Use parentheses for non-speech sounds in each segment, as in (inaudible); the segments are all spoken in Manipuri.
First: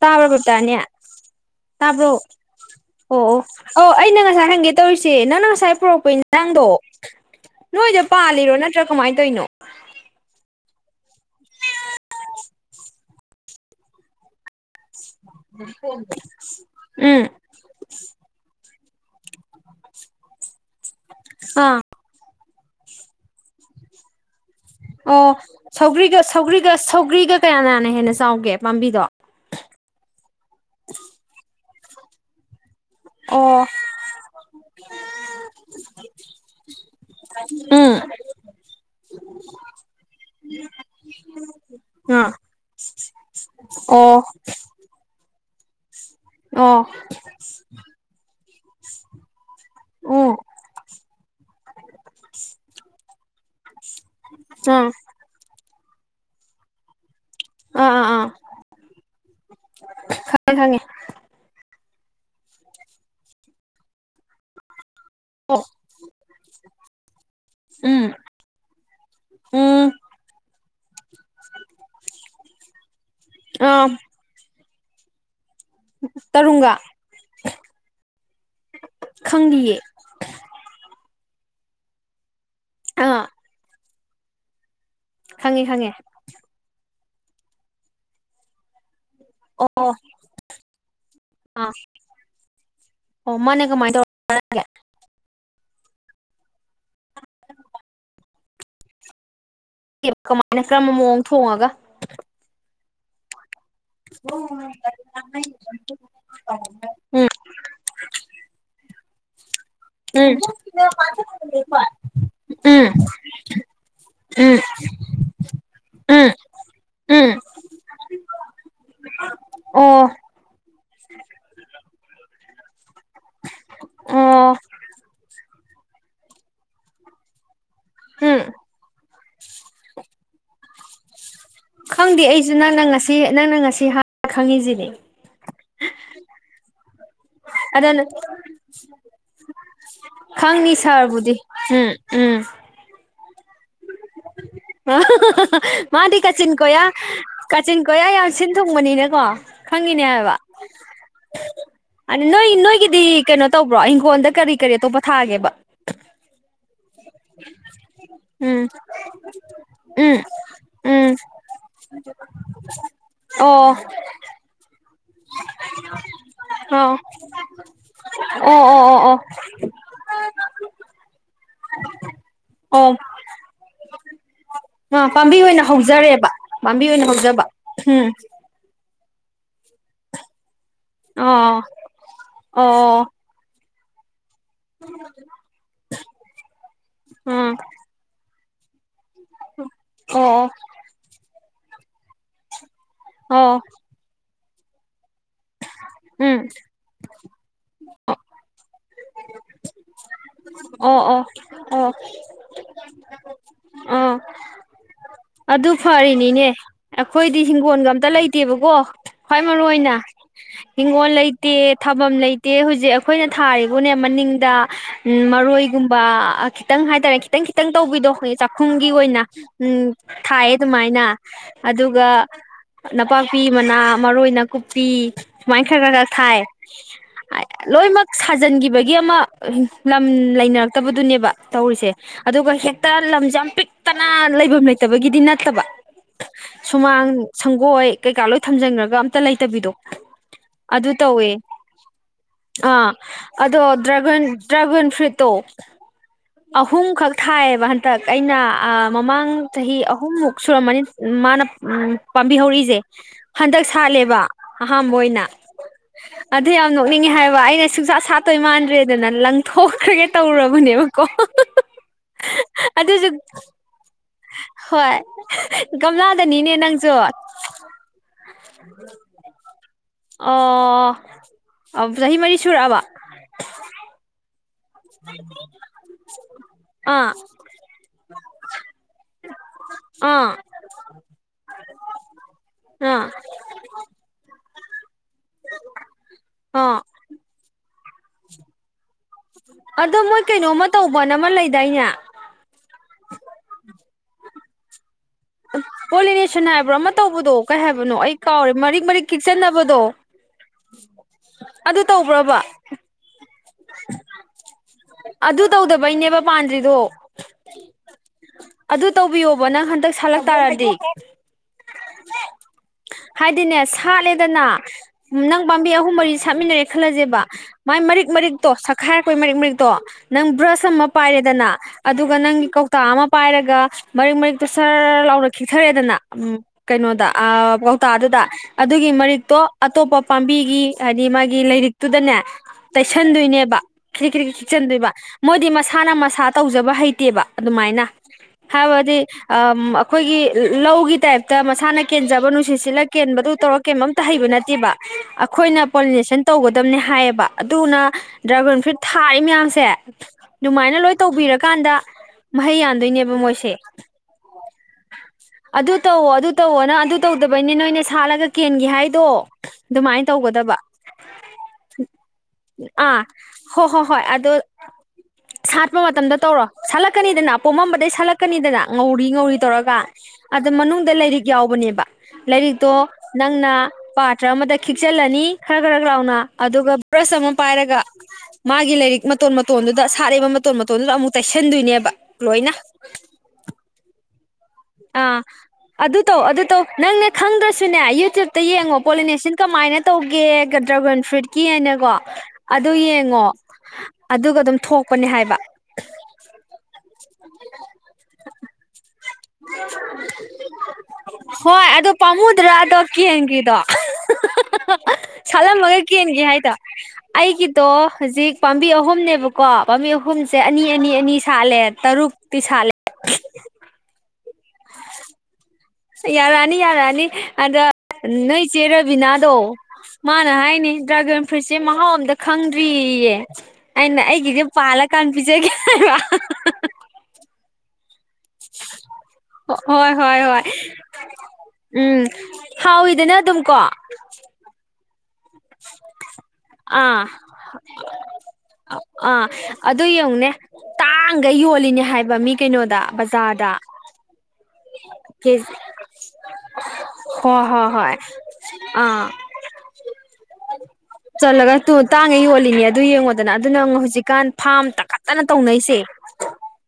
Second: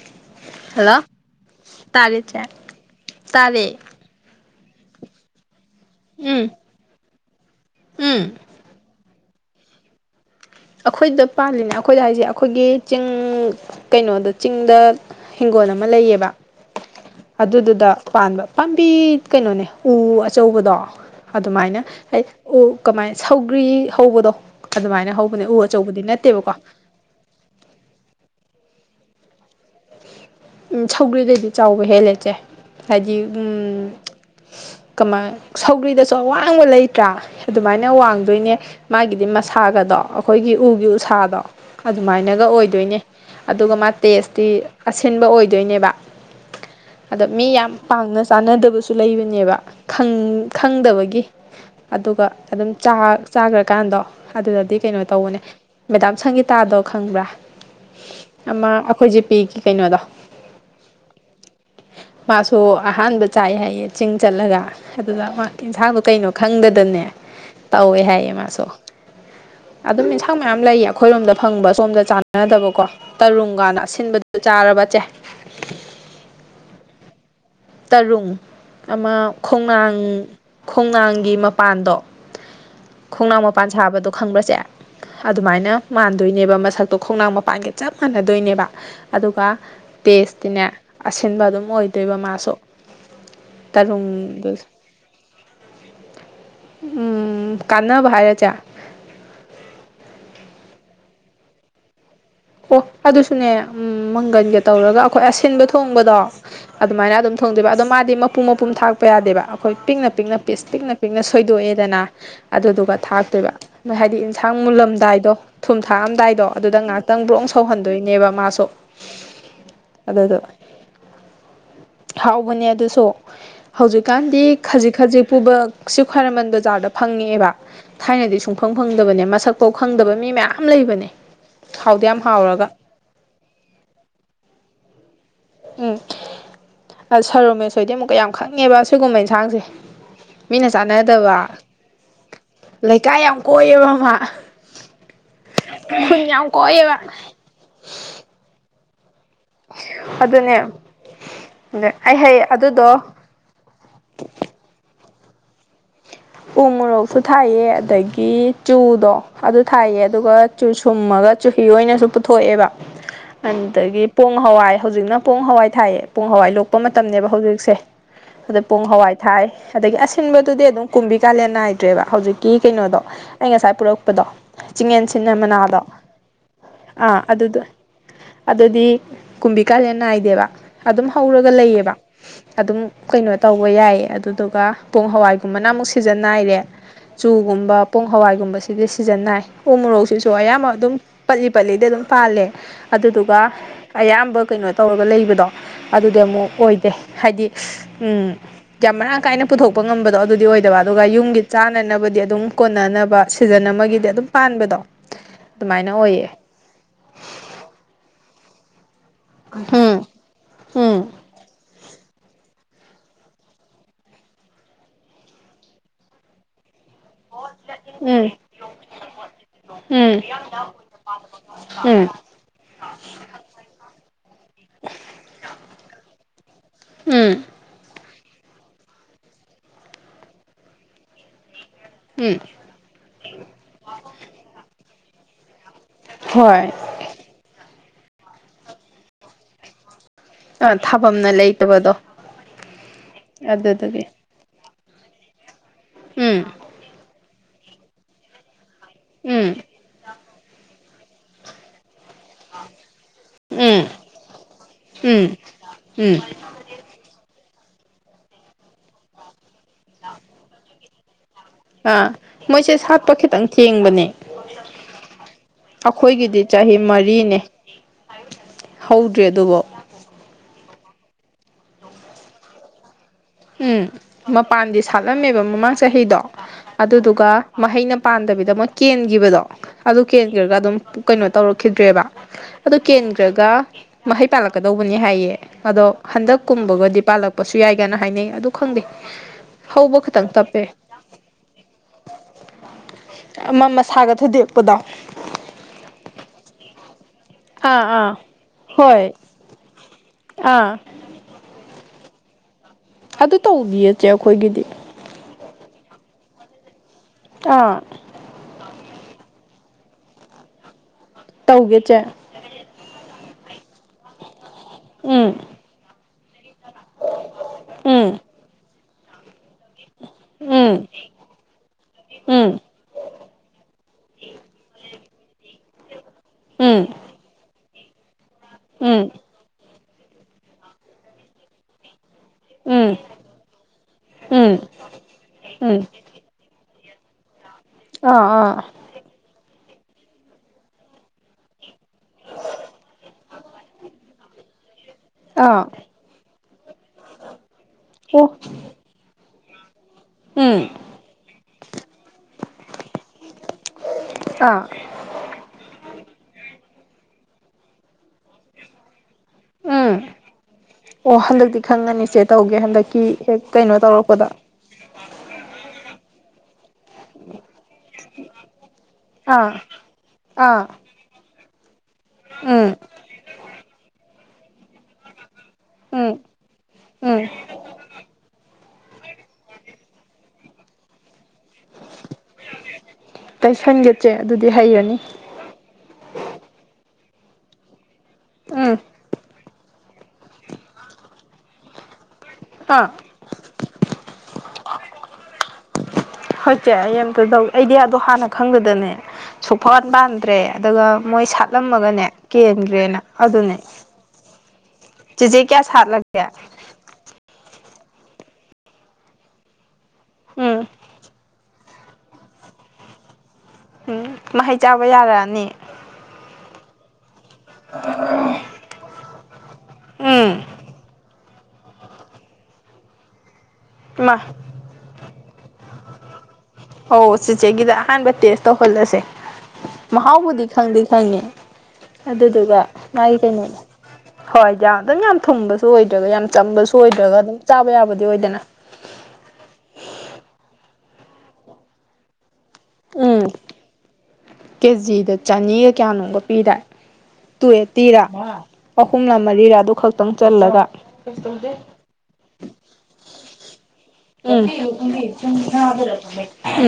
ꯇꯥꯕ꯭ꯔꯣ ꯄꯞꯇꯥꯅꯦ ꯍꯜꯂꯣ ꯇꯥꯕ꯭ꯔꯣ ꯇꯥꯔꯦ ꯆꯦ ꯑꯣ ꯑꯣ ꯇꯥꯔꯦ ꯑꯣ ꯑꯩꯅ ꯉꯁꯥꯏ ꯍꯪꯒꯦ ꯇꯧꯔꯤꯁꯦ ꯅꯪꯅ ꯉꯁꯥꯏ ꯄꯨꯔꯛꯄ ꯎꯝ ꯏꯟꯁꯥꯡꯗꯣ ꯅꯣꯏꯗ ꯎꯝ ꯄꯥꯜꯂꯤꯔꯣ ꯅꯠꯇ꯭ꯔꯥ ꯀꯃꯥꯏꯅ ꯇꯧꯔꯤꯅꯣ (inaudible) ꯑꯩꯈꯣꯏꯗ ꯄꯥꯜꯂꯤꯅꯦ ꯑꯩꯈꯣꯏꯗ ꯍꯥꯏꯁꯦ ꯑꯩꯈꯣꯏꯒꯤ ꯆꯤꯡ ꯀꯩꯅꯣꯗ ꯆꯤꯡꯗ ꯍꯤꯡꯒꯣꯜ ꯑꯃ ꯂꯩꯌꯦꯕ ꯎꯝ ꯑꯗꯨꯗꯨꯗ ꯄꯥꯟꯕ ꯅꯨꯄꯤ ꯀꯩꯅꯣꯅꯦ ꯎ ꯑꯆꯧꯕꯗꯣ ꯑꯥ ꯑꯗꯨꯃꯥꯏꯅ ꯍ ꯑꯣ ꯀꯃꯥꯏꯅ ꯁꯧꯒ꯭ꯔꯤ ꯍꯧꯕꯗꯣ ꯑꯗꯨꯃꯥꯏꯅ ꯍꯧ ꯁꯧꯒ꯭ꯔꯤ ꯁꯧꯒ꯭ꯔꯤꯒ ꯁꯧꯒ꯭ꯔꯤꯒ ꯀꯌꯥ ꯀꯅꯥꯅ ꯍꯦꯟꯅ ꯆꯥꯎꯒꯦ ꯄꯥꯝꯕꯤꯗꯣ ꯎꯝ ꯁꯧꯒꯔꯤꯗꯕꯤ ꯆꯥꯎꯕ ꯍꯦꯜꯂꯦ ꯆꯦ ꯍꯥꯏꯗꯤ ꯑꯣ ꯀꯃꯥꯏ ꯁꯧꯒ꯭ꯔꯤꯗꯁꯨ ꯑꯋꯥꯡꯕ ꯂꯩꯇ꯭ꯔꯥ ꯑꯗꯨꯃꯥꯏꯅ ꯎꯝ ꯋꯥꯡꯗꯣꯏꯅꯦ ꯃꯥꯒꯤꯗꯤ ꯃꯁꯥꯒꯗꯣ ꯑꯩꯈꯣꯏꯒꯤ ꯎꯒꯤ ꯎꯁꯥꯗꯣ ꯑꯥ ꯑꯗꯨꯃꯥꯏꯅꯒ ꯑꯣꯏꯗꯣꯏꯅꯦ ꯑꯗꯨꯒ ꯃꯥ ꯑꯣ ꯇꯦꯁꯇꯤ ꯈꯟꯕ ꯑꯣꯏꯗꯣꯏꯅꯦꯕ ꯑꯣ ꯑꯗ ꯃꯤ ꯌꯥꯝ ꯄꯥꯡꯅ ꯆꯥꯅꯗꯕꯁꯨ ꯂꯩꯕꯅꯦꯕ ꯎꯝ ꯈꯪꯗꯕꯒꯤ ꯑꯗꯨꯒ ꯑꯗꯨꯝ ꯆꯥꯈ꯭ꯔꯀꯥꯟꯗꯣ ꯑꯗꯨꯗꯗꯤ ꯑꯥ ꯀꯩꯅꯣ ꯇꯧꯕꯅꯦ ꯃꯦꯗꯥꯝ ꯁꯪꯒꯤꯇꯥꯗꯣ ꯈꯪꯕ꯭ꯔꯥ ꯑꯥ ꯑꯥ ꯑꯥ ꯑꯃꯃ ꯑꯩꯈꯣꯏ ꯖꯤꯄꯦꯒꯤ ꯀꯩꯅꯣꯗꯣ ꯈꯪꯉꯦ ꯈꯪꯉꯦ ꯃꯥꯁꯨ ꯑꯍꯥꯟꯕ ꯆꯥꯏ ꯍꯥꯏꯌꯦ ꯆꯤꯡ ꯆꯠꯂꯒ ꯑꯗꯨꯗ ꯃꯥ ꯑꯣ ꯌꯦꯟꯁꯥꯡꯗꯣ ꯀꯩꯅꯣ ꯈꯪꯗꯗꯅꯦ ꯇꯧꯋꯦ ꯎꯝ ꯍꯥꯏꯌꯦ ꯃꯥꯁꯨ ꯎꯝ ꯑꯗꯨꯝ ꯑꯦꯟꯁꯥꯡ ꯃꯌꯥꯝ ꯂꯩ ꯑꯩꯈꯣꯏꯔꯣꯝꯗ ꯐꯪꯕ ꯁꯣꯝꯗ ꯆꯥꯟꯅꯗꯕꯀꯣ ꯇꯔꯨꯡ ꯀꯥꯟꯅ ꯁꯤꯟꯕ ꯆꯥꯔꯕ ꯆꯦ ꯇꯔꯨꯡꯒꯥ ꯇꯔꯨꯡ ꯑꯃ ꯈꯪꯗꯤꯌꯦ ꯈꯣꯡꯅꯥꯡ ꯈꯣꯡꯅꯥꯡ ꯒꯤ ꯃꯄꯥꯟꯗꯣ ꯑꯥ ꯈꯣꯡꯅꯥꯡ ꯃꯄꯥꯟ ꯁꯥꯕꯗꯣ ꯈꯪꯕ꯭ꯔꯥ ꯆꯦ ꯈꯪꯉꯦ ꯑꯗꯨꯃꯥꯏꯅ ꯈꯪꯉꯦ ꯃꯥꯟꯗꯣꯏꯅꯦꯕ ꯃꯁꯛ ꯗꯣ ꯈꯣꯡꯅꯥꯡ ꯃꯄꯥꯟꯒ ꯆꯞ ꯃꯥꯟꯅꯗꯣꯏꯅꯦꯕ ꯑꯗꯨꯒ ꯑꯣ ꯇꯦꯁꯇꯤꯅꯦ ꯑꯁꯤꯟꯕ ꯑꯗꯨꯝ ꯑꯥ ꯑꯣꯏꯗꯣꯏꯕ ꯃꯥꯁꯨ ꯑꯣ ꯃꯥꯅꯥ ꯀꯃꯥꯏ ꯇꯔꯨꯡꯗꯨ ꯇꯧꯒꯦ ꯎꯝ ꯀꯥꯟꯅꯕ ꯍꯥꯢꯔꯥ ꯆꯦ ꯀꯃꯥꯏꯅ ꯀꯔꯝꯕ ꯃꯑꯣꯡ ꯊꯣꯡꯉꯥꯒ ꯑꯣ ꯑꯗꯨꯁꯨꯅꯦ ꯎꯝ ꯃꯪꯒꯟꯒ ꯇꯧꯔꯒ ꯑꯩꯈꯣꯏ ꯑꯁꯤꯟꯕ ꯊꯣꯡꯕꯗꯣ ꯑꯗꯨꯃꯥꯏꯅ ꯎꯝ ꯑꯗꯨꯝ ꯊꯣꯡꯗꯣꯏꯕ ꯑꯗꯣ ꯃꯥꯗꯤ ꯃꯄꯨꯝ ꯃꯄꯨꯝ ꯊꯥꯛꯄ ꯌꯥꯗꯦꯕ ꯑꯩꯈꯣꯏ ꯄꯤꯛꯅ ꯎꯝ ꯄꯤꯛꯅ ꯄꯤ꯭ꯁ ꯄꯤꯛꯅ ꯄꯤꯛꯅ ꯁꯣꯏꯗꯣꯛꯑꯦꯗꯅ ꯎꯝ ꯑꯗꯨꯗꯨꯒ ꯊꯥꯛꯇꯣꯏꯕ ꯑꯗꯨ ꯍꯥꯏꯗꯤ ꯎꯝ ꯌꯦꯟꯁꯥꯡ ꯃꯨꯜꯂꯝꯗꯥꯏꯗꯣ ꯊꯨꯝ ꯎꯝ ꯊꯥꯛꯑꯝꯗꯥꯏꯗꯣ ꯑꯗꯨꯗ ꯉꯥꯛꯇ ꯊꯪ ꯎꯝ ꯕ꯭ꯔꯣꯡ ꯁꯧꯍꯟꯗꯣꯏꯅꯦ ꯑꯦꯕ ꯃꯥꯁꯨ ꯑꯣ ꯑꯗ ꯑꯗꯨ ꯍꯥꯎꯕꯅꯦ ꯑꯗꯨꯁꯨ ꯑꯣ ꯍꯧꯖꯤꯛꯀꯥꯟꯗꯤ ꯈꯖꯤꯛ ꯈꯖꯤꯛ ꯄꯨꯕ ꯁꯤ ꯈ꯭ꯋꯥꯏꯔꯝꯕꯟ ꯕꯖꯥꯔꯗ ꯐꯪꯉꯛꯑꯦꯕ ꯊꯥꯏꯅꯗꯤ ꯎꯝ ꯁꯨꯡꯐꯪ ꯐꯪꯗꯕꯅꯦ ꯃꯁꯛꯐꯥꯎ ꯈꯪꯗꯕ ꯃꯤ ꯃꯌꯥꯝ ꯌꯥꯝ ꯂꯩꯕꯅꯦ ꯍꯥꯎꯗꯤ ꯌꯥꯝ ꯈꯪꯗꯦ ꯑꯩꯁꯨ ꯍꯥꯎꯔꯒ ꯅꯪꯅ ꯉꯁꯤ ꯅꯪꯅ ꯉꯁꯤ ꯍꯥꯢꯔꯥ ꯈꯪꯉꯤꯁꯤꯅꯦ ꯎꯝ ꯑ ꯁ꯭ꯔ ꯔꯣꯃꯦꯁ ꯍꯣꯗꯤ ꯑꯗꯨꯅ ꯑꯃꯨꯛꯀ ꯌꯥꯝ ꯈꯪꯉꯦꯕ ꯁꯤꯒꯨꯝꯕ ꯏꯟꯁꯥꯡꯁꯦ ꯃꯤꯅ ꯈꯪꯅꯤ ꯁꯥꯔꯕꯨꯗꯤ ꯆꯥꯟꯅꯗꯕ ꯂꯩꯀꯥꯏ ꯌꯥꯝ ꯀꯣꯏꯌꯦꯕ ꯃꯥ ꯑꯍꯥꯍꯥꯍꯥ ꯃꯥꯗꯤ ꯈꯨꯟ ꯌꯥꯝ ꯀꯥꯆꯤꯟ ꯀꯣꯢꯌꯥ ꯀꯣꯏꯌꯦꯕ ꯀꯆꯤꯟ ꯀꯣꯏꯌꯥ ꯌꯥꯝ ꯁꯤꯟꯊꯣꯛ ꯊꯨꯡꯕꯅꯤꯅ ꯀꯣ ꯈꯪꯉꯤꯅꯦ ꯍꯥꯏꯕ ꯑꯗꯨꯅꯦ ꯑꯗ ꯑ ꯑꯩ ꯍꯩ ꯅꯣꯏ ꯑꯗꯨꯗꯣ ꯅꯣꯏꯒꯤꯗꯤ ꯀꯩꯅꯣ ꯇꯧꯕ꯭ꯔꯣ ꯍꯤꯡꯈꯣꯜꯗ ꯀꯔꯤ ꯀꯔꯤ ꯑꯇꯣꯞꯄ ꯊꯥꯒꯦꯕ ꯎ ꯃꯣꯔꯣꯛꯁꯨ ꯊꯥꯏꯌꯦ ꯑꯗꯒꯤ ꯎꯝ ꯆꯨꯗꯣ ꯑꯗꯨ ꯊꯥꯏꯌꯦ ꯎꯝ ꯑꯗꯨꯒ ꯆꯨ ꯎꯝ ꯁꯨꯝꯃꯒ ꯆꯨꯍꯤ ꯑꯣꯏꯅꯁꯨ ꯄꯨꯊꯣꯛꯑꯦꯕ ꯑꯣ ꯑꯗꯒꯤ ꯄꯣꯡ ꯍꯋꯥꯏ ꯍꯧꯖꯤꯛꯅ ꯄꯣꯡ ꯍꯋꯥꯏ ꯊꯥꯏꯌꯦ ꯄꯣꯡ ꯍꯋꯥꯏ ꯂꯣꯛꯄ ꯑꯣ ꯃꯇꯝꯅꯦꯕ ꯍꯧꯖꯤꯛꯁꯦ ꯑꯣ ꯑꯗꯣ ꯄꯣꯡ ꯑꯣ ꯍꯋꯥꯏ ꯑꯣ ꯊꯥꯏ ꯑꯗꯒꯤ ꯑꯁꯤꯟꯕ ꯑꯗꯨꯗꯤ ꯑꯗꯨꯝ ꯀꯨꯝꯕꯤ ꯀꯥꯂꯦꯟ ꯅꯥꯏꯗ꯭ꯔꯦꯕ ꯍꯧꯖꯤꯛꯀꯤ ꯑꯣ ꯀꯩꯅꯣꯗꯣ ꯑꯩ ꯉꯁꯥꯏ ꯄꯨꯔꯛꯄꯗꯣ ꯆꯤꯡꯌꯦꯟ ꯑꯥ ꯁꯤꯅ ꯄꯥꯝꯕꯤ ꯑꯣꯏꯅ ꯃꯅꯥꯗꯣ ꯍꯧꯖꯔꯦꯕ ꯄꯥꯝꯕꯤ ꯑꯣꯏꯅ ꯑꯥ ꯍꯧꯖꯕ ꯑꯗꯨꯗꯣ ꯎꯝ ꯑꯗꯨꯗꯤ ꯀꯨꯝꯕꯤ ꯀꯥꯂꯦꯟ ꯅꯥꯢꯗꯦꯕ ꯑꯗꯨꯝ ꯍꯧꯔꯒ ꯑꯣ ꯂꯩꯌꯦꯕ ꯑꯗꯨꯝ ꯑꯣ ꯀꯩꯅꯣ ꯇꯧ ꯑꯣ ꯌꯥꯏ ꯑꯗꯨ ꯑꯗꯨꯒ ꯄꯣꯡ ꯍꯋꯥꯏ ꯎꯝꯕꯅ ꯑꯃꯨꯛ ꯁꯤꯖꯟ ꯅꯥꯢꯔꯦ ꯎꯝ ꯆꯨꯒꯨꯝꯕ ꯄꯣꯡ ꯍꯋꯥꯢꯒꯨꯝꯕ ꯁꯤꯗꯤ ꯁꯤꯖꯤꯟꯅꯥꯏ ꯎ ꯃꯣꯔꯣꯛꯁꯤꯁꯨ ꯑꯣ ꯑꯌꯥꯝꯕ ꯑꯗꯨꯝ ꯄꯠꯂꯤ ꯄꯠꯂꯤꯗꯤ ꯑꯗꯨꯝ ꯄꯥꯜꯂꯦ ꯑꯗꯨꯗꯨꯒ ꯑꯣ ꯑꯌꯥꯝꯕ ꯀꯩꯅꯣ ꯇꯧꯔꯒ ꯂꯩꯕꯗꯣ ꯑꯗꯨꯗꯤ ꯎꯝ ꯑꯃꯨꯛ ꯑꯣꯏꯗꯦ ꯍꯥꯏꯗꯤ ꯎꯝ ꯌꯥꯝ ꯃꯔꯥꯡ ꯀꯥꯏꯅ ꯄꯨꯊꯣꯛꯄ ꯉꯝꯕ ꯗꯤ ꯑꯣꯏꯗꯕ ꯑꯣ ꯑꯗꯨꯒ ꯑꯣ ꯌꯨꯝꯒꯤ ꯑꯣ ꯆꯥꯅꯅꯕꯗꯤ ꯑꯗꯨꯝ ꯀꯣꯟꯅꯅꯕ ꯁꯤꯖꯟ ꯑꯃꯒꯤꯗꯤ ꯑꯥ ꯑꯗꯨꯝ ꯄꯥꯟꯕꯗꯣ ꯑꯗꯨ ꯑꯗꯨꯃꯥꯏꯅ ꯑꯣꯏꯌꯦ ꯐꯔꯤꯅꯤꯅꯦ ꯇꯦꯕ ꯀꯣ ꯈ꯭ꯋꯥꯏ ꯃꯔꯨ ꯑꯣꯏꯅ ꯎꯝ ꯎꯝ ꯍꯤꯡꯒꯣꯜ ꯂꯩꯇꯦ ꯊꯥꯐꯝ ꯂꯩꯇꯦ ꯍꯧꯖꯤꯛ ꯑꯩꯈꯣꯏꯅ ꯊꯥꯔꯤꯕꯨꯅꯦ ꯃꯅꯤꯡꯗ ꯎꯝ ꯃꯔꯣꯏꯒꯨꯝꯕ ꯑ ꯈꯤꯇꯪ ꯍꯥꯏꯇꯥꯔꯦ ꯈꯤꯇꯪ ꯈꯤꯇꯪ ꯇꯧꯕꯤꯗꯣ ꯎꯝ ꯑꯩ ꯆꯥꯛꯈꯨꯝꯒꯤ ꯑꯣꯏꯅ ꯎꯝ ꯊꯥꯏꯌꯦ ꯑꯗꯨꯃꯥꯏꯅ ꯑꯗꯨꯒ ꯎꯝ ꯅꯄꯥꯛꯄꯤ ꯃꯅꯥ ꯃꯔꯣꯏ ꯅꯥꯀꯨꯞꯄꯤ ꯁꯨꯃꯥꯢ ꯈ꯭ꯔ ꯈ ꯈꯛ ꯊꯥꯏ ꯎꯝ ꯁꯥꯖꯤꯟꯈꯤꯕꯒꯤ ꯑꯃ ꯂꯝ ꯂꯩꯅꯔꯛꯇꯕꯗꯨꯅꯦꯕ ꯇꯧꯔꯤꯁꯦ ꯎꯝ ꯑꯗꯨꯒ ꯍꯦꯛꯇ ꯂꯝꯁꯦ ꯌꯥꯝ ꯄꯤꯛꯇꯅ ꯂꯩꯐꯝ ꯂꯩꯇ ꯇꯕꯒꯤꯗꯤ ꯅꯠꯇꯕ ꯍꯣꯏ ꯁꯨꯃꯥꯡ ꯁꯪꯒꯣꯏ ꯀꯩꯀꯥ ꯂꯣꯏ ꯊꯝꯖꯟꯒ꯭ꯔꯒ ꯑꯝꯇ ꯂꯩꯇꯕꯤꯗꯣ ꯑ ꯑꯗꯨ ꯇꯧꯋꯦ ꯊꯥꯐꯝꯅ ꯂꯩꯇꯕꯗꯣ ꯑ ꯑꯗꯣ ꯑꯗꯨꯗꯨꯒꯤ ꯗ꯭ꯔꯒꯟ ꯇ꯭ꯔꯒꯟ ꯐ꯭ꯔꯤꯠꯇꯣ ꯎꯝ ꯑꯍꯨꯝ ꯈꯛ ꯊꯥꯏꯌꯦꯕ ꯍꯟꯇꯛ ꯑꯩꯅ ꯑ ꯃꯃꯥꯡ ꯎꯝ ꯆꯍꯤ ꯑꯍꯨꯝꯃꯨꯛ ꯁꯨꯔꯝꯃꯅꯤ ꯎ ꯃꯥꯅ ꯎꯝ ꯄꯥꯝꯕꯤ ꯍꯧꯔꯛꯢꯁꯦ ꯍꯟꯗꯛ ꯎꯝ ꯁꯥꯠꯂꯦꯕ ꯑꯍꯥꯟꯕ ꯑꯣꯏꯅ ꯎꯝ ꯎꯝ ꯑꯗꯨ ꯌꯥꯝ ꯅꯣꯛꯅꯤꯡꯉꯦ ꯍꯥꯏꯕ ꯑꯩꯅ ꯁꯨꯡꯁꯥ ꯁꯥꯠꯇꯣꯏ ꯃꯥꯟꯗ꯭ꯔꯦꯗꯅ ꯂꯪ ꯊꯣꯛꯈ꯭ꯔꯒꯦ ꯇꯧꯔꯨꯔꯕꯅꯦꯕ ꯀꯣ ꯑꯥ ꯃꯣꯏꯁꯦ ꯁꯥꯠꯄ ꯈꯤꯇꯪ ꯊꯦꯡꯕꯅꯦ ꯍꯣꯏ ꯑꯩꯈꯣꯏꯒꯤꯗꯤ ꯒꯝꯂꯥꯗꯅꯤꯅꯦ ꯆꯍꯤ ꯅꯪꯁꯨ ꯃꯔꯤꯅꯦ ꯍꯧ ꯗ꯭ꯔꯦꯗꯨꯕꯧ ꯑꯣ ꯆꯍꯤ ꯃꯔꯤ ꯁꯨꯔꯛꯑꯕ ꯎꯝ ꯃ ꯄꯥꯟꯗꯤ ꯁꯥꯠꯂꯝꯃꯦꯕ ꯃꯃꯥꯡ ꯆꯍꯤꯗꯣ ꯑꯥ ꯑꯗꯨꯗꯨꯒ ꯃꯍꯩꯅ ꯄꯥꯟꯗꯕꯤꯗ ꯑꯃ ꯀꯦꯟꯈꯤꯕꯗꯣ ꯑꯗꯨ ꯑꯥ ꯀꯦꯟꯈ꯭ꯔꯒ ꯑꯗꯨꯝ ꯀꯩꯅꯣ ꯇꯧꯔꯛꯈꯤꯗ꯭ꯔꯦꯕ ꯑꯗꯨ ꯑꯥ ꯀꯦꯟꯈ꯭ꯔꯒ ꯃꯍꯩ ꯄꯥꯜꯂꯛ ꯑꯣꯅꯤ ꯍꯥꯢꯌꯦ ꯑꯗꯣ ꯍꯟꯇꯛ ꯑꯥ ꯀꯨꯝꯕꯒꯗꯤ ꯄꯥꯜꯂꯛꯄꯁꯨ ꯌꯥꯢ ꯍꯥꯏꯅꯩ ꯑꯗꯨ ꯈꯪꯗꯦ ꯑꯗꯣ ꯍꯧꯕ ꯃꯣꯏ ꯈꯇꯪ ꯀꯩꯅꯣꯝꯃ ꯇꯞꯄꯦ ꯇꯧꯕꯅ ꯑꯃ ꯂꯩꯗꯥꯏꯅꯦ ꯁꯥꯒ ꯊꯨꯗꯦꯛꯄꯗꯣ ꯄꯣꯂꯤꯅꯦꯁꯟ ꯍꯥꯏꯕ꯭ꯔꯣ ꯑꯃ ꯇꯧꯕꯗꯣ ꯀꯩ ꯑꯥ ꯍꯥꯏꯕꯅꯣ ꯑꯥ ꯑꯩ ꯀꯥꯎꯔꯦ ꯃꯔꯤꯛ ꯃꯔꯤꯛ ꯍꯣꯏ ꯈꯤꯛꯆꯟꯅꯕꯗꯣ ꯑꯥ ꯑꯗꯨ ꯇꯧꯕ꯭ꯔꯕ ꯑꯗꯨ ꯇꯧꯗꯤꯌꯦ ꯆꯦ ꯑꯩꯈꯣꯏꯒꯤꯗꯤ ꯑꯗꯨ ꯇꯧꯗꯕꯩꯅꯦꯕ ꯄꯥꯟꯗ꯭ꯔꯤꯗꯣ ꯇꯥ ꯑꯗꯨ ꯇꯧꯕꯤꯌꯣꯕ ꯅꯪ ꯍꯟꯗꯛ ꯁꯥꯠꯂꯛ ꯇꯔꯥꯗꯤ ꯇꯧꯒꯦ ꯆꯦ ꯍꯥꯏꯗꯤꯅꯦ ꯁꯦ ꯍꯥꯠꯂꯦꯗꯅ ꯎꯝ ꯅꯪ ꯄꯥꯝꯕꯤ ꯑꯍꯨꯝ ꯃꯔꯤ ꯊꯥ ꯃꯤꯟꯅꯦ ꯈꯜꯂꯁꯦꯕ ꯃꯥꯏ ꯃꯔꯤꯛ ꯎꯝ ꯃꯔꯤꯛꯇꯣ ꯈꯥꯏꯔꯛꯄꯩ ꯃꯔꯤꯛ ꯃꯔꯤꯛꯇꯣ ꯅꯪ ꯕ꯭ꯔꯁ ꯎꯝ ꯑꯃ ꯄꯥꯏꯔꯦꯗꯅ ꯑꯗꯨꯒ ꯅꯪꯒꯤ ꯎꯝ ꯀꯧꯇꯥ ꯑꯃ ꯄꯥꯏꯔꯒ ꯃꯔꯤꯛ ꯃꯔꯤꯛꯇꯣ ꯁꯔꯔ ꯂꯥꯎ ꯢꯊꯔꯦꯗꯅ ꯎꯝ ꯀꯩꯅꯣꯗ ꯑꯥ ꯇꯥ ꯗꯨꯗ ꯑꯗꯨꯒꯤ ꯎꯝ ꯃꯔꯤꯛꯇꯣ ꯑꯇꯣꯞꯄ ꯄꯥꯝꯕꯤꯒꯤ ꯍꯥꯏꯗꯤ ꯃꯥꯒꯤ ꯂꯥꯏꯔꯤꯛꯇꯨꯗꯅꯦ ꯎꯝ ꯇꯩꯁꯟꯗꯣꯏꯅꯦꯕ ꯈ꯭ꯔꯤꯛ ꯈ꯭ꯔꯤꯛ ꯎꯝ ꯈꯤꯛꯆꯟꯗꯣꯏꯕ ꯃꯣꯏꯗꯤ ꯎꯝ ꯃꯁꯥꯅ ꯃꯁꯥ ꯇꯧꯖꯕ ꯍꯩꯇ ꯇꯦꯕ ꯑꯗꯨꯃꯥꯏꯅ ꯑꯥ ꯍꯥꯏꯕꯗꯤ ꯑꯝ ꯑꯩꯈꯣꯏꯒꯤ ꯂꯧꯒꯤ ꯇꯥꯏꯞꯇ ꯃꯁꯥꯅ ꯀꯦꯟꯖꯕ ꯅꯨꯡꯁꯤꯠ ꯁꯤꯜꯂ ꯀꯦꯟꯕꯗꯨ ꯇꯧꯔꯒ ꯀꯦꯟꯕ ꯑꯝꯇ ꯍꯩꯕ ꯅꯠꯇꯦꯕ ꯑꯥ ꯑꯩꯈꯣꯏꯅ ꯑꯥ ꯄꯣꯂꯤꯅꯦꯁꯟ ꯇꯧꯕ ꯇꯝꯅꯦ ꯍꯥꯏꯌꯦꯕ ꯑꯗꯨꯅ ꯑꯣ ꯗ꯭ꯔꯥꯒꯟ ꯐ꯭ꯔꯨꯏꯠ ꯊꯥꯔꯤ ꯃꯌꯥꯝꯁꯦ ꯇꯦ ꯎꯝ ꯑꯗꯨꯃꯥꯏꯅ ꯂꯣꯏ ꯇꯧꯕꯤꯔꯀꯥꯟꯗ ꯃꯍꯩ ꯌꯥꯟꯗꯣꯏꯅꯦꯕ ꯃꯣꯏꯁꯦ ꯑꯥ ꯑꯗꯨ ꯇꯧꯋꯣ ꯑꯗꯨ ꯇꯧꯋꯣ ꯅꯪ ꯑꯗꯨ ꯇꯧꯗꯕꯩꯅꯦ ꯅꯣꯏꯅ ꯁꯥꯠꯂꯒ ꯀꯦꯟꯒꯤ ꯍꯥꯏꯗꯣ ꯑꯗꯨꯃꯥꯏꯅ ꯎꯝ ꯇꯧꯒꯗꯕ ꯑꯣ ꯍꯟꯗꯛꯇꯤ ꯈꯪꯉꯅꯤ ꯆꯦ ꯇꯧꯒꯦ ꯑꯥ ꯍꯟꯗꯛꯀꯤ ꯍꯦꯛ ꯍꯣ ꯀꯩꯅꯣ ꯍꯣꯏ ꯍꯣꯏ ꯇꯧꯔꯛꯄꯗ ꯑꯗ ꯁꯥꯠꯄ ꯃꯇꯝꯗ ꯇꯧꯔꯣ ꯁꯥꯠꯂꯛꯀꯅꯤꯗꯅ ꯄꯣꯝꯃꯝꯕꯗꯒꯤ ꯁꯥꯠꯂꯛꯀꯅꯤꯗꯅ ꯉꯧꯔꯤ ꯉꯧꯔꯤ ꯑꯥ ꯇꯧꯔꯒ ꯑꯗꯨ ꯑꯥ ꯃꯅꯨꯡꯗ ꯂꯩꯔꯤꯛ ꯌꯥꯎꯕꯅꯦꯕ ꯂꯥꯏꯔꯤꯛꯇꯣ ꯎꯝ ꯅꯪꯅ ꯄꯥꯇ꯭ꯔ ꯑꯃꯗ ꯈꯤꯛꯆꯜꯂꯅꯤ ꯈꯔꯥ ꯈꯔꯥꯛ ꯂꯥꯎꯅ ꯎꯝ ꯑꯗꯨꯒ ꯕ꯭ꯔꯁ ꯎꯝ ꯑꯃ ꯄꯥꯏꯔꯒ ꯃꯥꯒꯤ ꯂꯥꯏꯔꯤꯛ ꯃꯇꯣꯟ ꯃꯇꯣꯟꯗꯨꯗ ꯁꯥꯛꯂꯤꯕ ꯃꯇꯣꯟ ꯃꯇꯣꯟꯗꯨꯗ ꯑꯃꯨꯛ ꯇꯩꯁꯟꯗꯣꯏꯅꯦꯕ ꯂꯣꯏꯅ ꯇꯩꯁꯟꯒꯦ ꯆꯦ ꯑꯗꯨꯗꯤ ꯍꯩꯔꯅꯤ ꯑ ꯑꯗꯨ ꯇꯧ ꯑꯗꯨ ꯇꯧ ꯅꯪ ꯅ ꯈꯪꯗ꯭ꯔꯁꯨꯅꯦ ꯌꯨꯠ ꯇꯨꯞꯗ ꯌꯦꯡꯉꯣ ꯎꯝ ꯄꯣꯂꯤꯅꯦꯁꯟ ꯀꯃꯥꯏꯅ ꯇꯧꯒꯦ ꯗ꯭ꯔꯥꯒꯟ ꯐ꯭ꯔꯨꯏꯠꯀꯤ ꯍꯥꯏꯅꯀꯣ ꯑꯗꯨ ꯑꯥ ꯌꯦꯡꯉꯣ ꯑꯗꯨꯒ ꯑꯗꯨꯝ ꯊꯣꯛ ꯄꯅꯦ ꯍꯥꯏꯕ ꯍꯣꯏꯆꯦ ꯑꯩ ꯑꯝꯇ ꯇꯧꯒꯦ ꯑꯩꯗꯤ ꯑꯗꯣ ꯍꯥꯟꯅ ꯈꯪꯗꯥꯗꯅꯦ ꯁꯣꯛꯐꯥꯟ ꯄꯥꯟꯗ꯭ꯔꯦ ꯑꯗꯨꯒ ꯃꯣꯏ ꯍꯣꯏ ꯑꯗꯣ ꯁꯥꯠꯂꯝꯃꯒꯅꯦ ꯄꯥꯝꯃꯨꯗ꯭ꯔꯥ ꯑꯗꯣ ꯀꯦꯟꯒ꯭ꯔꯦꯅ ꯑꯗꯨꯅꯦ ꯀꯦꯟꯒ꯭ꯔꯤꯗꯣ ꯆꯦꯆꯦ ꯀꯌꯥ ꯁꯥꯠꯂꯝꯃꯒ ꯀꯦꯟꯒꯤ ꯁꯥꯠꯂꯒꯦ ꯍꯥꯏꯗꯣ ꯑꯩꯒꯤꯗꯣ ꯍꯧꯖꯤꯛ ꯄꯥꯝꯕꯤ ꯑꯍꯨꯝꯅꯦꯕꯀꯣ ꯄꯥꯝꯕꯤ ꯑꯍꯨꯝꯁꯦ ꯎꯝ ꯑꯅꯤ ꯑꯅꯤ ꯑꯅꯤ ꯁꯠꯂꯦ ꯇꯔꯨꯛꯇꯤ ꯁꯥꯠꯂꯦ ꯎꯝ ꯃꯍꯩ ꯆꯥꯕ ꯌꯥꯔꯛꯑꯅꯤ ꯌꯥꯔꯥꯅꯤ ꯌꯥꯔꯥꯅꯤ ꯑꯗ ꯅꯣꯏ ꯆꯦ ꯔꯥꯕꯤꯅꯥ ꯑꯗꯣ ꯎꯝ ꯃꯥꯅ ꯍꯥꯏꯅꯤ ꯗ꯭ꯔꯥꯒꯟ ꯐ꯭ꯔꯨꯢꯠꯁꯦ ꯃꯍꯥꯎ ꯑꯝꯇ ꯈꯪꯗ꯭ꯔꯤꯌꯦ ꯑꯩꯅ ꯏꯃꯥ ꯑꯩꯒꯤꯗꯤ ꯄꯥꯜꯂꯥ ꯀꯥꯟ ꯄꯤꯖꯒꯦ ꯍꯥꯢꯕ ꯍꯥ ꯍꯥ ꯍꯥ ꯍꯥ ꯑꯧ ꯆꯤꯆꯦꯒꯤꯗ ꯑꯍꯥꯟꯕ ꯇꯦꯁ ꯇꯧꯍꯜꯂꯁꯦ ꯍꯣꯏ ꯍꯣꯏ ꯍꯣꯏ ꯃꯍꯥꯎꯕꯨꯗꯤ ꯈꯪꯗꯤ ꯈꯪꯉꯦ ꯎꯝ ꯑꯗꯨꯗꯨꯒ ꯃꯥꯒꯤ ꯍꯥꯎꯋꯤꯗꯅ ꯑꯗꯨꯝ ꯀꯩꯅꯣꯗꯣ ꯀꯣ ꯍꯋꯤꯏ ꯌꯥꯝ (unintelligible) ꯊꯨꯝꯕꯁꯨ ꯑꯣꯏꯗ꯭ꯔꯒ ꯌꯥꯝ ꯆꯝꯕꯁꯨ ꯑꯥ ꯑꯣꯏꯗ꯭ꯔꯒ ꯑꯗꯨꯝ ꯆꯥꯕ ꯌꯥꯕꯗꯤ ꯑꯣꯏꯗꯅ ꯅꯦ ꯇꯥꯡꯒꯩ ꯌꯣꯜꯂꯤꯅꯦ ꯍꯥꯏꯕ ꯃꯤ ꯀꯩꯅꯣꯗ ꯎꯝ ꯕꯖꯥꯔꯗ ꯀꯦꯖꯤꯗ ꯀꯦꯖꯤ ꯆꯅꯤꯒ ꯀꯌꯥꯅꯣꯝꯒ ꯄꯤꯗꯥꯏ ꯍꯣꯏ ꯍꯣꯏ ꯍꯣꯏ ꯇꯨꯑꯩꯇꯤꯔꯥ ꯑꯥ ꯑꯍꯨꯝꯂ ꯃꯔꯤꯔꯥ ꯑꯗꯨ ꯈꯛꯇꯪ ꯆ ꯂꯒ (inaudible) ꯆꯠꯂꯒ ꯇꯨ ꯇꯥꯡꯉꯦ ꯌꯣꯜꯂꯤꯅꯦ ꯑꯗꯨ ꯌꯦꯡꯉꯣꯗꯅ ꯑꯗꯨꯅ ꯍꯧꯖꯤꯛꯀꯥꯟ ꯎꯝ ꯐꯥꯝ ꯇꯥꯡꯈꯠꯇꯅ ꯎꯝ ꯇꯧꯅꯩꯁꯦ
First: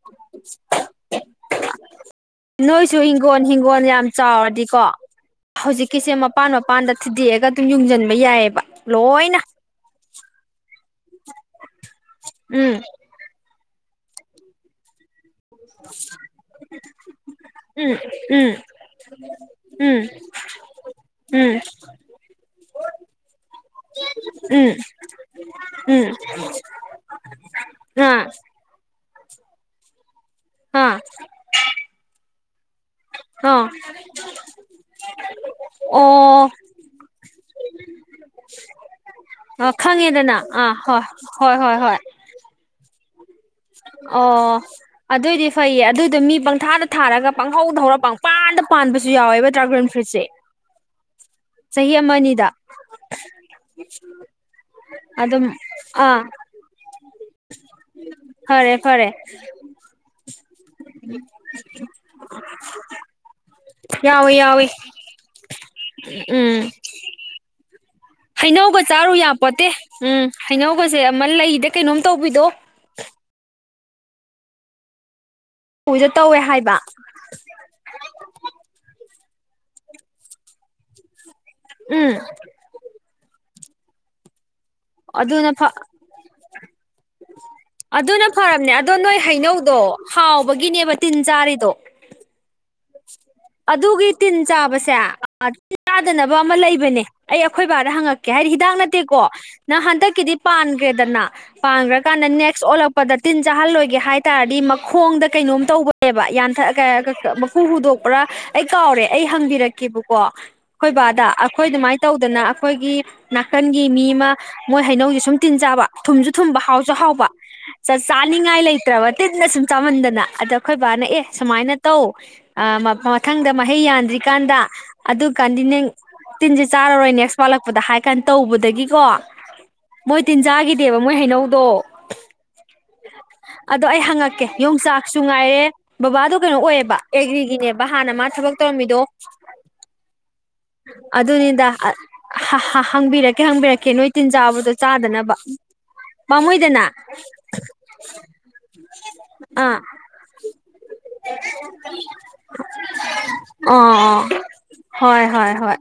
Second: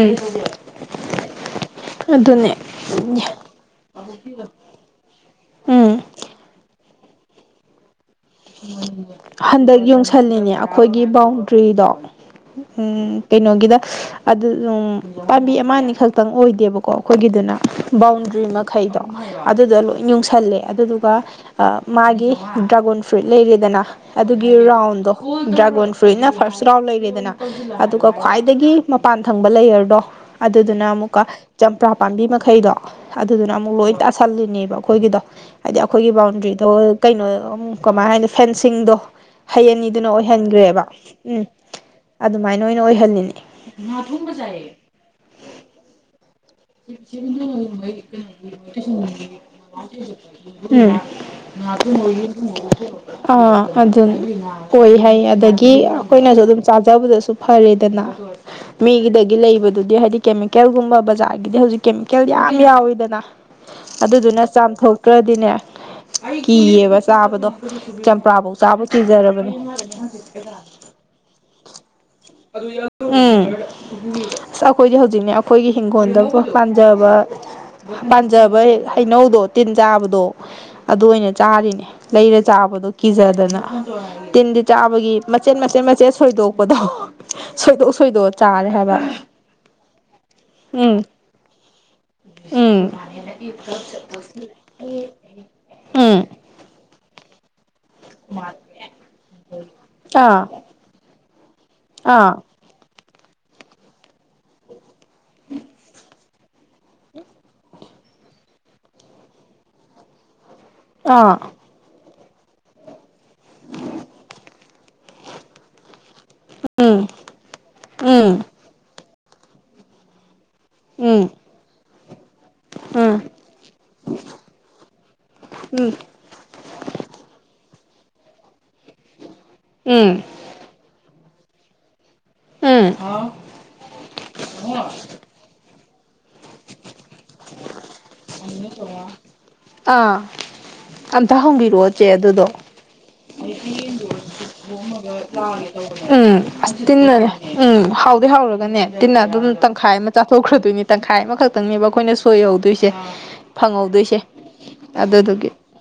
(unintelligible) ꯎꯝ ꯑꯗꯨꯅꯦ ꯅꯣꯏꯁꯨ ꯏꯪꯒꯣꯟ ꯍꯤꯡꯒꯣꯟ ꯌꯥꯝ ꯆꯥꯎꯔꯗꯤꯀꯣ ꯎꯝ ꯍꯧꯖꯤꯛꯀꯤꯁꯦ ꯃꯄꯥꯟ ꯃꯄꯥꯟ ꯗ ꯊꯨꯗꯦꯛꯑꯒ ꯑꯗꯨꯝ ꯌꯨꯡꯁꯤꯟꯕ ꯌꯥꯏ ꯍꯟꯗꯛ ꯌꯨꯡꯁꯜꯂꯤꯅꯦ ꯑ ꯑꯩꯈꯣꯏꯒꯤ ꯕꯥꯎꯟꯗ꯭ꯔꯤꯗꯣ ꯎꯝ ꯀꯩꯅꯣꯒꯤꯗ ꯑꯗꯨꯅꯨꯡ ꯄꯥꯝꯕꯤ ꯑꯃꯅꯤ ꯈꯛꯇꯪ ꯑꯣꯏꯗꯦꯕꯀꯣ ꯑꯩꯈꯣꯏꯒꯤꯗꯨꯅ ꯎꯝ ꯕꯥꯎꯟꯗ꯭ꯔꯤ ꯃꯈꯩꯗꯣ ꯑꯗꯨꯗ ꯂꯣꯏ ꯎꯝ ꯌꯨꯡꯁꯜꯂꯦ ꯑꯗꯨꯗꯨꯒ ꯎꯝ ꯎꯝ ꯃꯥꯒꯤ ꯗ꯭ꯔꯥꯒꯣꯟ ꯐ꯭ꯔꯨꯠ ꯂꯩꯔꯦꯗꯅ ꯑꯗꯨꯒꯤ ꯎꯝ ꯔꯥꯎꯟꯗꯣ ꯗ꯭ꯔꯥꯒꯣꯟ ꯎꯝ ꯐ꯭ꯔꯨꯏꯠꯅ ꯐꯥꯔꯁ ꯔꯥꯎꯟ ꯂꯩꯔꯦꯗꯅ ꯑꯗꯨꯒ ꯑꯥ ꯈ꯭ꯋꯥꯏꯗꯒꯤ ꯃ ꯄꯥꯟ ꯊꯪꯕ ꯂꯩꯌꯔꯗꯣ ꯑꯗꯨꯗꯨꯅ ꯑꯥ ꯑꯃꯨꯛꯀ ꯆꯝꯄ꯭ꯔꯥ ꯄꯥꯝꯕꯤ ꯃꯈ ꯐꯩꯗꯣ ꯑꯗꯨꯗꯨꯅ ꯑꯥ ꯑꯃꯨꯛ ꯂꯣꯏ ꯇꯥꯁꯜꯂꯤꯅꯦꯕ ꯑꯩꯈꯣꯏꯒꯤꯗꯣ ꯍꯥꯏꯗꯤ ꯑꯩꯈꯣꯏꯒꯤ ꯕꯥꯎꯟꯗ꯭ꯔꯤꯗꯣ ꯀꯩꯅꯣ ꯑꯝ ꯀꯃꯥꯏꯅ ꯍꯥꯏꯅꯣ ꯐꯦꯟꯁꯤꯡꯗꯣ ꯍꯩ ꯑꯣ ꯑꯅꯤꯗꯨꯅ ꯈꯪꯉꯦꯗꯅ ꯑꯥ ꯑꯣꯏꯍꯟꯈ꯭ꯔꯦꯕ ꯍꯣꯏ ꯎꯝ ꯍꯣꯏ ꯍꯣꯏ ꯍꯣꯏ ꯑꯗꯨꯃꯥꯏꯅ ꯑꯣꯏꯅ ꯑꯣꯏꯍꯜꯂꯤ (inaudible) ꯑꯣ ꯑꯗꯨꯏꯗꯤ ꯐꯩꯌꯦ ꯑꯗꯨꯗꯣ ꯃꯤ ꯄꯪ (unintelligible) ꯄꯥꯟꯕꯁꯨ ꯌꯥꯎꯋꯦꯕ ꯗ꯭ꯔꯥꯒꯟ ꯐ꯭ꯔꯨꯏꯠꯁꯦ ꯎꯝ ꯆꯍꯤ ꯑꯃ ꯑꯅꯤꯗ ꯑꯥ ꯑꯗꯨ ꯑꯣꯏ ꯍꯥꯏ ꯑꯗꯨꯝ ꯑꯗꯒꯤ ꯑꯥ ꯑꯩꯈꯣꯏꯅꯁꯨ ꯑꯗꯨꯝ ꯆꯥꯖꯕꯗꯁꯨ ꯐꯔꯦꯗꯅ ꯐꯔꯦ ꯐꯔꯦ ꯃꯤꯒꯤꯗꯒꯤ ꯂꯩꯕꯗꯨꯗꯤ ꯍꯥꯏꯗꯤ ꯀꯦꯃꯤ ꯀꯦꯜꯒꯨꯝꯕ ꯕꯖꯥꯢ ꯑꯗꯒꯤꯗꯤ ꯍꯧꯖꯤꯛ ꯀꯦꯃꯤꯀꯦꯜ ꯌꯥꯝ ꯌꯥꯎꯋꯤꯗꯅ ꯌꯥꯎꯋꯦ ꯑꯗꯨꯗꯨꯅ ꯌꯥꯎꯋꯦ ꯆꯥꯝꯊꯣꯛꯇ꯭ꯔꯗꯤꯅꯦ ꯎꯝ ꯀꯤꯌꯦꯕ ꯆꯥꯕꯗꯣ ꯆꯝꯄ꯭ꯔꯥꯐꯧ ꯍꯩꯅꯧꯒ ꯆꯥꯕ ꯆꯥꯔꯨ ꯀꯤꯖꯔꯕꯅꯦ ꯌꯥꯄꯣꯠꯇꯦ ꯎꯝ ꯍꯩꯅꯒꯁꯦ ꯑꯃ ꯂꯩꯗ ꯀꯩꯅꯣꯝ ꯇꯧꯕ ꯑꯗꯨ ꯌꯥ ꯎꯝ ꯑꯩꯈꯣꯏꯗꯤ ꯍꯧꯖꯤꯛꯅꯦ ꯑꯩꯈꯣꯏꯒꯤ ꯎꯗ ꯍꯤꯡꯈꯣꯜꯗꯕꯨ ꯇꯧꯋꯦ ꯍꯥꯏꯕ ꯄꯥꯟꯖꯕ ꯄꯥꯟꯖꯕ ꯍꯩꯅꯧ ꯇꯤꯟ ꯆꯥꯕꯗꯣ ꯑꯗꯨ ꯑꯣꯏꯅ ꯆꯥꯔꯤꯅꯦ ꯎꯝ ꯂꯩꯔ ꯆꯥꯕꯗꯣ꯫ ꯀꯤꯖꯗꯅ ꯇꯤꯟꯗꯤ ꯆꯥꯕꯒꯤ ꯑꯗꯨꯅ ꯃꯆꯦꯠ ꯃꯆꯦꯠ ꯃꯆꯦꯠ ꯁꯣꯏꯗꯣꯛꯄꯗꯣ ꯁꯣꯏꯗꯣꯛ ꯑꯗꯨꯅ ꯁꯣꯏꯗꯣꯛꯑ ꯆꯥꯔꯦ ꯐꯔꯕꯅꯦ ꯑꯗꯣ ꯍꯥꯏꯕ ꯅꯣꯏ ꯍꯩꯅꯧꯗꯣ ꯍꯥꯎꯕꯒꯤꯅꯦꯕ ꯎꯝ ꯇꯤꯟ ꯆꯥꯔꯤꯗꯣ ꯎꯝ ꯑꯗꯨꯒꯤ ꯇꯤꯟ ꯆꯥꯕꯁꯦ ꯇꯤꯟ ꯎꯝ ꯆꯥꯗꯅꯕ ꯑꯃ ꯂꯩꯕꯅꯦ ꯑꯩ ꯑ ꯑꯩꯈꯣꯏ ꯕꯥꯗ ꯍꯪꯉꯛꯀꯦ ꯍꯥꯏꯗꯤ ꯍꯤꯗꯥꯛ ꯅꯠꯇꯦꯀꯣ ꯅꯪ ꯍꯟꯗꯛꯀꯤꯗꯤ ꯑꯥ ꯄꯥꯟꯈ꯭ꯔꯦꯗꯅ ꯄꯥꯡꯈ꯭ꯔꯀꯥꯟꯗ ꯑꯥ ꯅꯦꯛꯁ ꯑꯣꯜꯂꯛꯄꯗ ꯇꯤꯟ ꯆꯥꯍꯜꯂꯣꯏꯒꯦ ꯍꯥꯏ ꯇꯥꯔꯗꯤ ꯈꯣꯡꯗ ꯀꯩꯅꯣꯝ ꯇꯧꯕꯅꯦꯕ ꯌꯥꯝ ꯀꯩꯀ ꯍꯥꯏ ꯃꯀꯨ ꯍꯨꯗꯣꯛ ꯄꯨꯔꯥ ꯑꯩ ꯀꯥꯎꯔꯦ ꯑꯩ ꯍꯪꯕꯤꯔꯛꯀꯦꯕꯀꯣ ꯑꯩꯈꯣꯏ ꯕꯥꯗꯥ ꯑꯥ ꯑꯩꯈꯣꯏ ꯑꯗꯨꯃꯥꯏꯅ ꯇꯧꯗꯅ ꯑꯩꯈꯣꯏꯒꯤ ꯅꯥꯀꯟꯒꯤ ꯃꯤ ꯑꯃ ꯃꯣꯏ ꯍꯩꯅꯧꯁꯦ ꯁꯨꯝ ꯇꯤꯟ ꯆꯥꯕ ꯊꯨꯝꯁꯨ ꯊꯨꯝꯕ ꯍꯥꯎꯁꯨ ꯎꯝ ꯍꯥꯎꯕ ꯎꯝ ꯆꯥꯅꯤꯡꯉꯥꯏ ꯂꯩꯇ꯭ꯔꯕ ꯇꯤꯟꯅ ꯁꯨꯝ ꯆꯥꯃꯟꯗꯅ ꯑꯗꯣ ꯑꯩꯈꯣꯏ ꯕꯥꯅ ꯑꯦ ꯎꯝ ꯁꯨꯃꯥꯏꯅ ꯇꯧ ꯎꯝ ꯃꯊꯪꯗ ꯃꯍꯩ ꯌꯥꯟꯗ꯭ꯔꯤꯀꯥꯟꯗ ꯑꯗꯨ ꯀꯥꯟꯗꯤ ꯅꯪ ꯎꯝ ꯇꯤꯟꯖꯨ ꯆꯥꯔꯔꯣꯏ ꯅꯦꯛꯁ ꯋꯥꯠꯂꯛꯄ ꯍꯥꯏ ꯀꯥꯟꯅ ꯇꯧꯕꯗꯒꯤꯀꯣ ꯃꯣꯏ ꯎꯝ ꯇꯤꯟꯖꯥꯒꯤꯗꯦꯕ ꯃꯣꯏ ꯍꯩꯅꯧ ꯗꯣ ꯎꯝ ꯑꯗꯣ ꯑꯩ ꯍꯪꯉꯛꯀꯦ ꯌꯣꯡꯆꯥꯛꯁꯨ ꯉꯥꯏꯔꯦ ꯕꯕꯥꯗꯣ ꯀꯩꯅꯣ ꯑꯣꯏꯌꯦꯕ꯫ ꯑꯦꯒ꯭ꯔꯤꯒꯤꯅꯦꯕ ꯍꯥꯟꯅ ꯃꯥ ꯊꯕꯛ ꯇꯧꯔꯝꯃꯤꯗꯣ ꯑꯥ ꯑꯝꯇ ꯑꯗꯨꯅꯤꯗ ꯍꯪꯕꯤꯔꯛꯑꯣ ꯆꯦ ꯑꯗꯨꯗꯣ ꯍꯪꯕꯤꯔꯛꯀꯦ ꯍꯪꯕꯤꯔꯛꯀꯦ ꯅꯣꯏ ꯇꯤꯟ ꯆꯥꯕꯗꯣ ꯆꯥꯗꯅꯕ ꯎꯝ ꯑꯁ ꯄꯥꯝꯃꯣꯏꯗꯅ ꯇꯤꯟꯅꯅꯦ ꯎꯝ ꯍꯥꯎꯗꯤ ꯍꯥꯎꯔꯒꯅꯦ ꯇꯤꯟꯅ ꯑꯗꯨꯝ ꯑꯥ ꯇꯪꯈꯥꯏ ꯑꯃ ꯆꯥꯊꯣꯛꯈ꯭ꯔꯗꯣꯏꯅꯤ ꯇꯪꯈꯥꯏ ꯑꯃꯈꯛ ꯈꯇꯪꯅꯦꯕ ꯑꯩꯈꯣꯏꯅ ꯁꯣꯏꯍꯧꯗꯣꯏꯁꯦ ꯐꯪꯍꯧꯗꯣꯏꯁꯦ ꯑꯥ ꯍꯣꯏ ꯑꯗꯨꯗꯨꯒꯤ ꯍꯣꯏ ꯍꯣꯏ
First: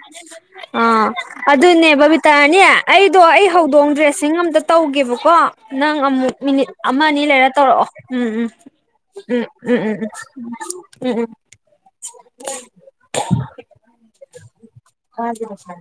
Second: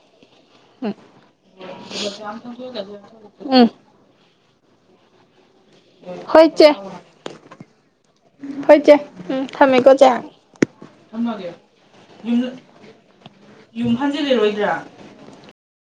ꯎꯝ ꯑꯥ ꯑꯗꯨꯅꯦ ꯕꯕꯤꯇꯥꯔꯥꯅꯤ ꯑꯩꯗꯣ ꯑꯩ ꯎꯝ ꯍꯧꯗꯣꯡꯗꯣ ꯗ꯭ꯔꯦꯁꯤꯡ ꯑꯝꯇ ꯇꯧꯒꯦ ꯀꯣ꯫ ꯅꯪ ꯑꯃꯨꯛ ꯃꯤꯅꯤꯠ ꯑꯃ ꯑꯅꯤ ꯂꯩꯔꯒ ꯇꯧꯔꯛꯑꯣ ꯎꯝ ꯎꯝ ꯍꯣꯏꯆꯦ ꯎꯝ ꯊꯝꯃꯦꯀꯣ ꯆꯦ ꯎꯝ ꯎꯝ ꯉꯥꯒꯤ ꯄꯩꯁꯥꯗꯤ